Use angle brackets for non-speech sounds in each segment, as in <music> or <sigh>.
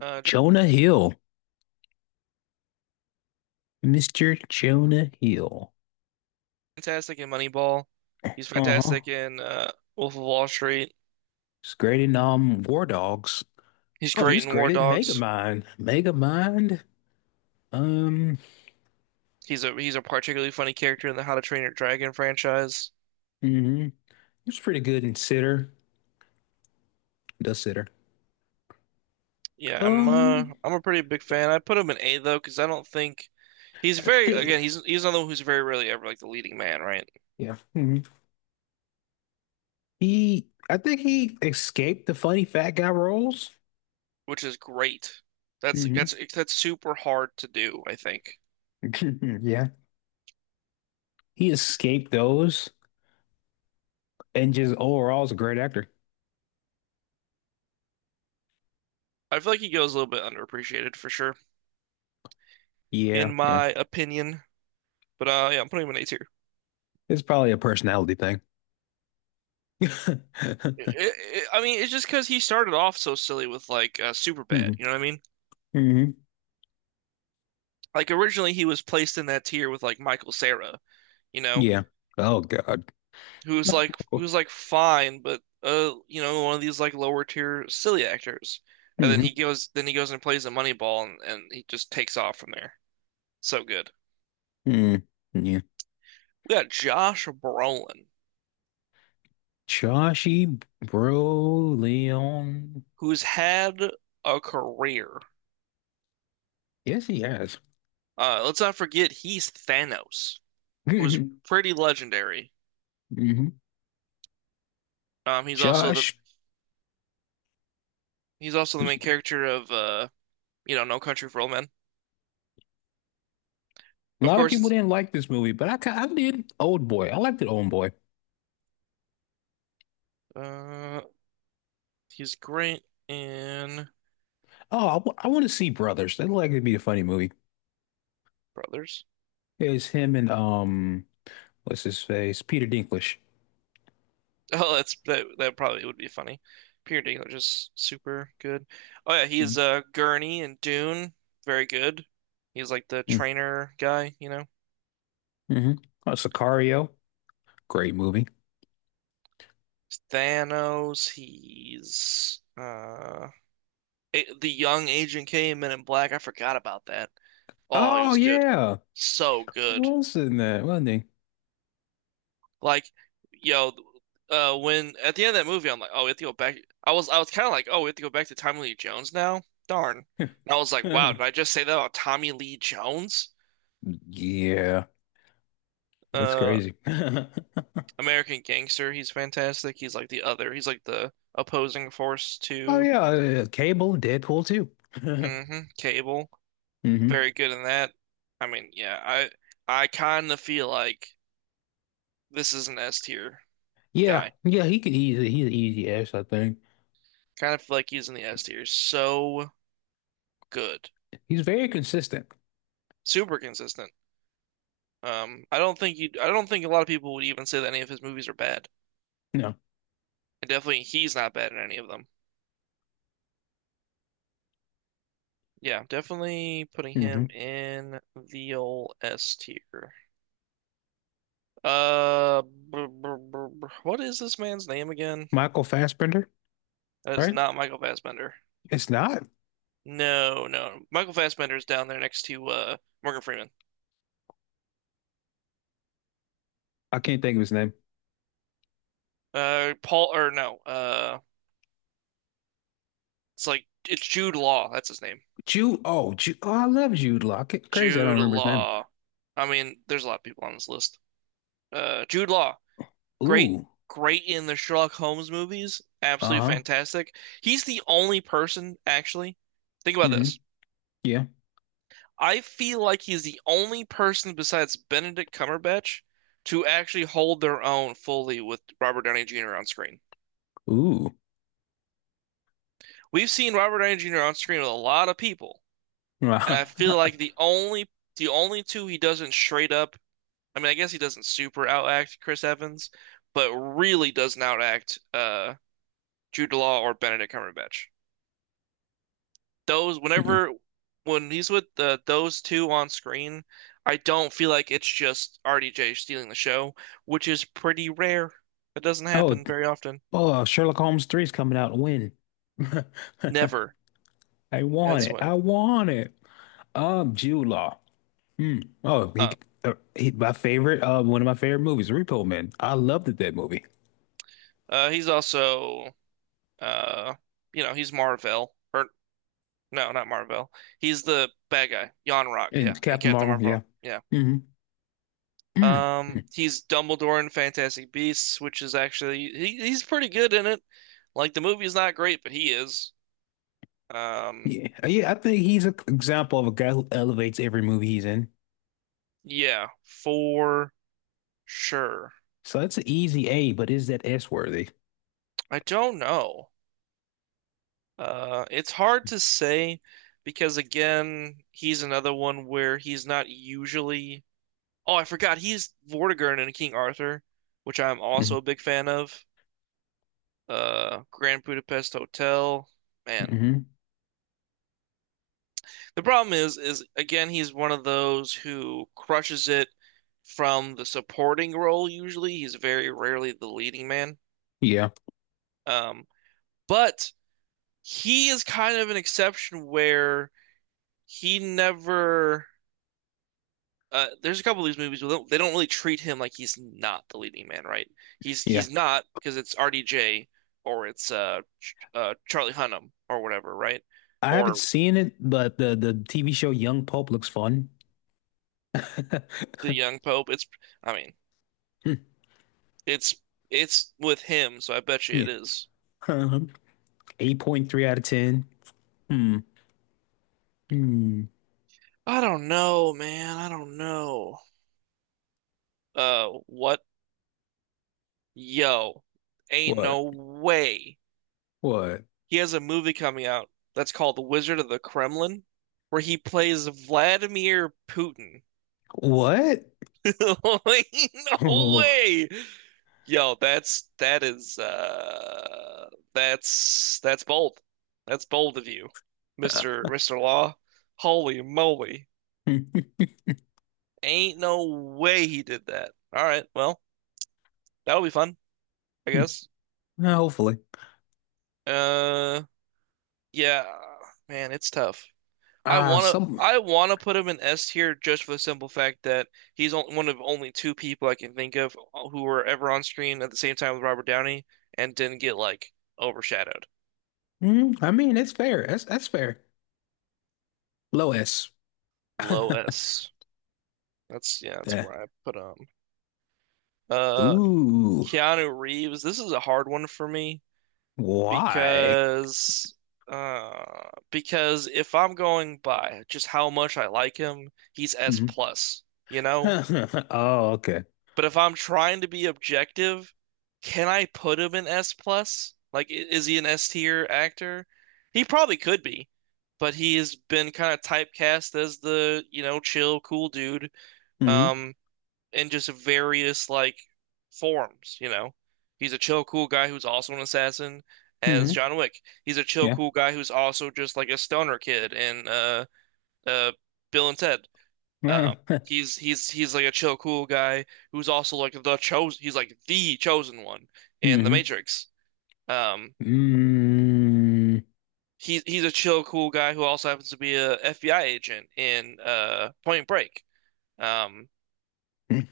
Joe's Jonah Hill, Mr. Jonah Hill. fantastic in Moneyball. He's Uh-huh. fantastic in Wolf of Wall Street. He's great in War Dogs. He's Oh, he great was in War great in Dogs. Megamind. Megamind. Um, He's a particularly funny character in the How to Train Your Dragon franchise. He was pretty good in Sitter. The Sitter. Yeah, I'm uh Um, I'm a pretty big fan. I put him in A though because I don't think he's I very think, again he's he's another one who's very rarely ever like the leading man, right? yeah. hmm He I think he escaped the funny fat guy roles. Which is great. That's hmm that's that's super hard to do, I think. <laughs> Yeah. He escaped those and just overall is a great actor. I feel like he goes a little bit underappreciated for sure, Yeah, in yeah. my opinion. But yeah, I'm putting him in A tier. It's probably a personality thing. <laughs> I mean, it's just because he started off so silly with like hmm Superbad. You know what I mean? hmm Like originally he was placed in that tier with like Michael Cera, you know, Yeah. Oh God. who's like fine, but you know, one of these like lower tier silly actors. And hmm then he goes and plays a Moneyball, and he just takes off from there. So good. Mm. Yeah. We got Josh Brolin, Chashi Broleon. who's had a career. Yes, he has. Let's not forget he's Thanos, who's hmm pretty legendary. hmm Um, he's also the Josh. He's also A the main character of you know, No Country for Old Men. Of lot of course, people it's, didn't like this movie, but I did Old Boy. I liked it, Old Boy. uh, he's great in Oh, I want to see Brothers. That looked like it'd be a funny movie. Brothers. <laughs> It's him and what's his face? Peter Dinklage. Oh, that's that. That probably would be funny. Peter Dinklage is super good. Oh yeah, he's Mm-hmm. Gurney in Dune. Very good. He's like the trainer guy, you know. Mm-hmm. Oh, Sicario. Great movie. Thanos. He's the young Agent K in Men in Black. I forgot about that. Oh, he Oh was good. yeah, So he good. was in that, wasn't Like, you know, when at the end of that movie, I'm like, oh, we have to go back. I was kind of like, oh, we have to go back to Tommy Lee Jones now. Darn. And I was like, wow, he? did <laughs> I just say that about Tommy Lee Jones? Yeah, it's Uh, crazy. <laughs> American Gangster. He's fantastic. He's like the other. He's like the opposing force Oh to yeah, Cable, Deadpool too. <laughs> Cable. hmm Very good in that. I mean, yeah, I kind of feel like this is an S tier Yeah, guy. yeah, he could. He's an easy ass. I think Kind of feel like he's in the S tier. So good. he's very consistent. Super consistent. I don't think you. I don't think a lot of people would even say that any of his movies are bad. No, And definitely, he's not bad in any of them. Yeah, definitely putting him hmm in the old S tier. What is this man's name again? Michael Fassbender, That is right? not Michael Fassbender. It's not. No, no, Michael Fassbender is down there next to Morgan Freeman. I can't think of his name. Paul or no, it's like it's Jude Law. That's his name. Jude. Oh, Jude. Oh, I love Jude Law. Crazy, I don't Jude remember his name. Law. I mean, there's a lot of people on this list. Jude Law. great, Ooh. great in the Sherlock Holmes movies. Absolutely Uh-huh. fantastic. He's the only person, actually. Think about hmm this. Yeah. I feel like he's the only person besides Benedict Cumberbatch to actually hold their own fully with Robert Downey Jr. on screen. Ooh. We've seen Robert Downey Jr. on screen with a lot of people, <laughs> Mhm. and I feel like the only two he doesn't straight up. I mean, I guess he doesn't super outact Chris Evans, but really doesn't outact Jude Law or Benedict Cumberbatch. Those whenever when he's with the those two on screen, I don't feel like it's just RDJ stealing the show, which is pretty rare. It doesn't Oh. happen very often. Oh. Sherlock Holmes 3 is coming out. When? <laughs> I Never. want That's it. when. I want it. Jude Law. Hmm. Oh, Uh, my favorite, one of my favorite movies, Repo Man. I loved that movie. He's also uh you know, he's Marvel or no, not Marvel. He's the bad guy, Yon Rock, yeah, And and Captain Captain Marvel, Marvel. yeah. Yeah. hmm Mm. Mm. He's Dumbledore in Fantastic Beasts, which is actually he's pretty good in it. Like the movie's not great, but he is. Um, Yeah, yeah. I think he's an example of a guy who elevates every movie he's in. Yeah, for sure. So that's an easy A, but is that S worthy? I don't know. It's hard to say because again, he's another one where he's not usually. Oh, I forgot he's Vortigern in King Arthur, which I'm hmm also a big fan of. Grand Budapest Hotel. Man, hmm the problem is again, he's one of those who crushes it from the supporting role. Usually, he's very rarely the leading man. Yeah, Um, but he is kind of an exception where he never. There's a couple of these movies where they don't really treat him like he's not the leading man, right? He's yeah. he's not because it's RDJ or it's Charlie Hunnam or whatever, right? I haven't Or seen it, but the TV show Young Pope looks fun. <laughs> the young Pope. It's I mean Hmm. it's it's with him, so I bet you Yeah. it is. Um, 8.3 out of 10. Hmm. Hmm. I don't know, man. I don't know. What? Yo, ain't What? no way What? he has a movie coming out that's called The Wizard of the Kremlin, where he plays Vladimir Putin. What? <laughs> Like, no Oh. way. Yo, that's bold. That's bold of you, Mr. <laughs> Mr. Law. Holy moly. Ain't no way he did that. All right, well, that'll be fun, I guess. Hopefully. Uh yeah, man, it's tough. I Ah, wanna some. I wanna put him in S tier just for the simple fact that he's one of only two people I can think of who were ever on screen at the same time with Robert Downey and didn't get like overshadowed. Mm, I mean, it's fair. That's fair. Low S. <laughs> Low S. That's yeah, that's The- where I put him. Uh, Ooh. Keanu Reeves. This is a hard one for me Why? because because if I'm going by just how much I like him, he's S Mhm. plus, you know? <laughs> Oh, okay. But if I'm trying to be objective, can I put him in S plus? Like, is he an S tier actor? He probably could be, but he has been kind of typecast as the, you know, chill, cool dude, hmm um, in just various like forms, you know. He's a chill, cool guy who's also an assassin as hmm John Wick. He's a chill, Yeah. cool guy who's also just like a stoner kid in uh Bill and Ted. <laughs> Um, hmm he's he's like a chill, cool guy who's also like the chosen. He's like the chosen one in the Matrix. Um, Mm. he's a chill, cool guy who also happens to be a FBI agent in Point Break. Um,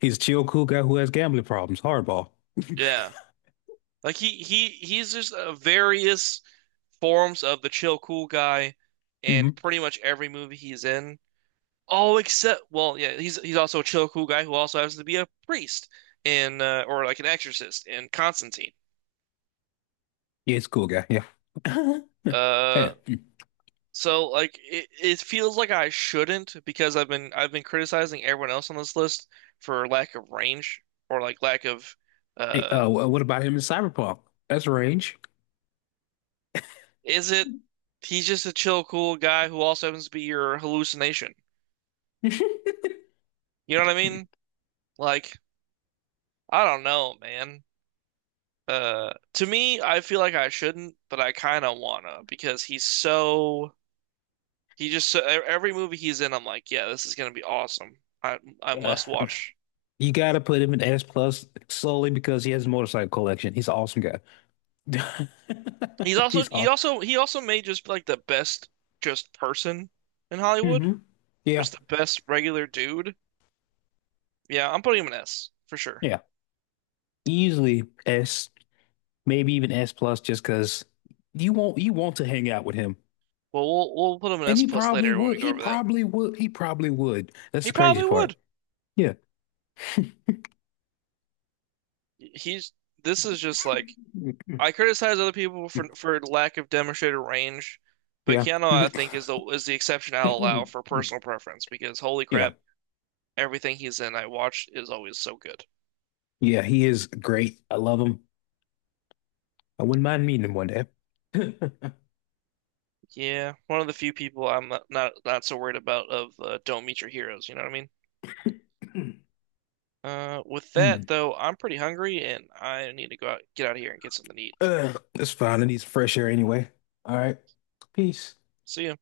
He's a chill, cool guy who has gambling problems. Hardball. <laughs> yeah, like he's just various forms of the chill, cool guy in Yeah, pretty much every movie he's in. Oh, except well, yeah, he's also a chill, cool guy who also happens to be a priest in or like an exorcist in Constantine. he's a cool guy. Yeah. <laughs> Hey, Uh, mm. So like it feels like I shouldn't because I've been criticizing everyone else on this list for lack of range or like lack of hey, uh uh, wh- what about him in Cyberpunk? That's range. is it he's just a chill cool guy who also happens to be your hallucination. <laughs> You know what I mean? Like I don't know, man. To me I feel like I shouldn't, but I kind of wanna because he's so e- every movie he's in I'm like, yeah, this is gonna be awesome. I Uh, must watch. you gotta put him in S plus solely because he has a motorcycle collection. He's an awesome guy. <laughs> He's awesome. He also made just like the best just person in Hollywood, hmm Yeah, just the best regular dude. Yeah, I'm putting him an S for sure. yeah. Easily S, maybe even S plus, just because you want to hang out with him, Well, we'll put him an and S he plus probably later when would. we go He over that. probably would. He probably would. That's the He crazy probably part. would. Yeah. <laughs> He's this is just like I criticize other people for lack of demonstrated range, but Yeah. Keanu I think <laughs> is the exception I'll Yeah. allow for personal preference because holy crap, everything he's in I watch is always so good. Yeah. He is great. I love him. I wouldn't mind meeting him one day. <laughs> Yeah, one of the few people I'm not so worried about of don't meet your heroes. You know what I mean? Mm. <clears throat> With that Mm. though, I'm pretty hungry and I need to go out, get out of here and get something to eat. Ugh, it's fine. It needs fresh air anyway. All right. Peace. See ya.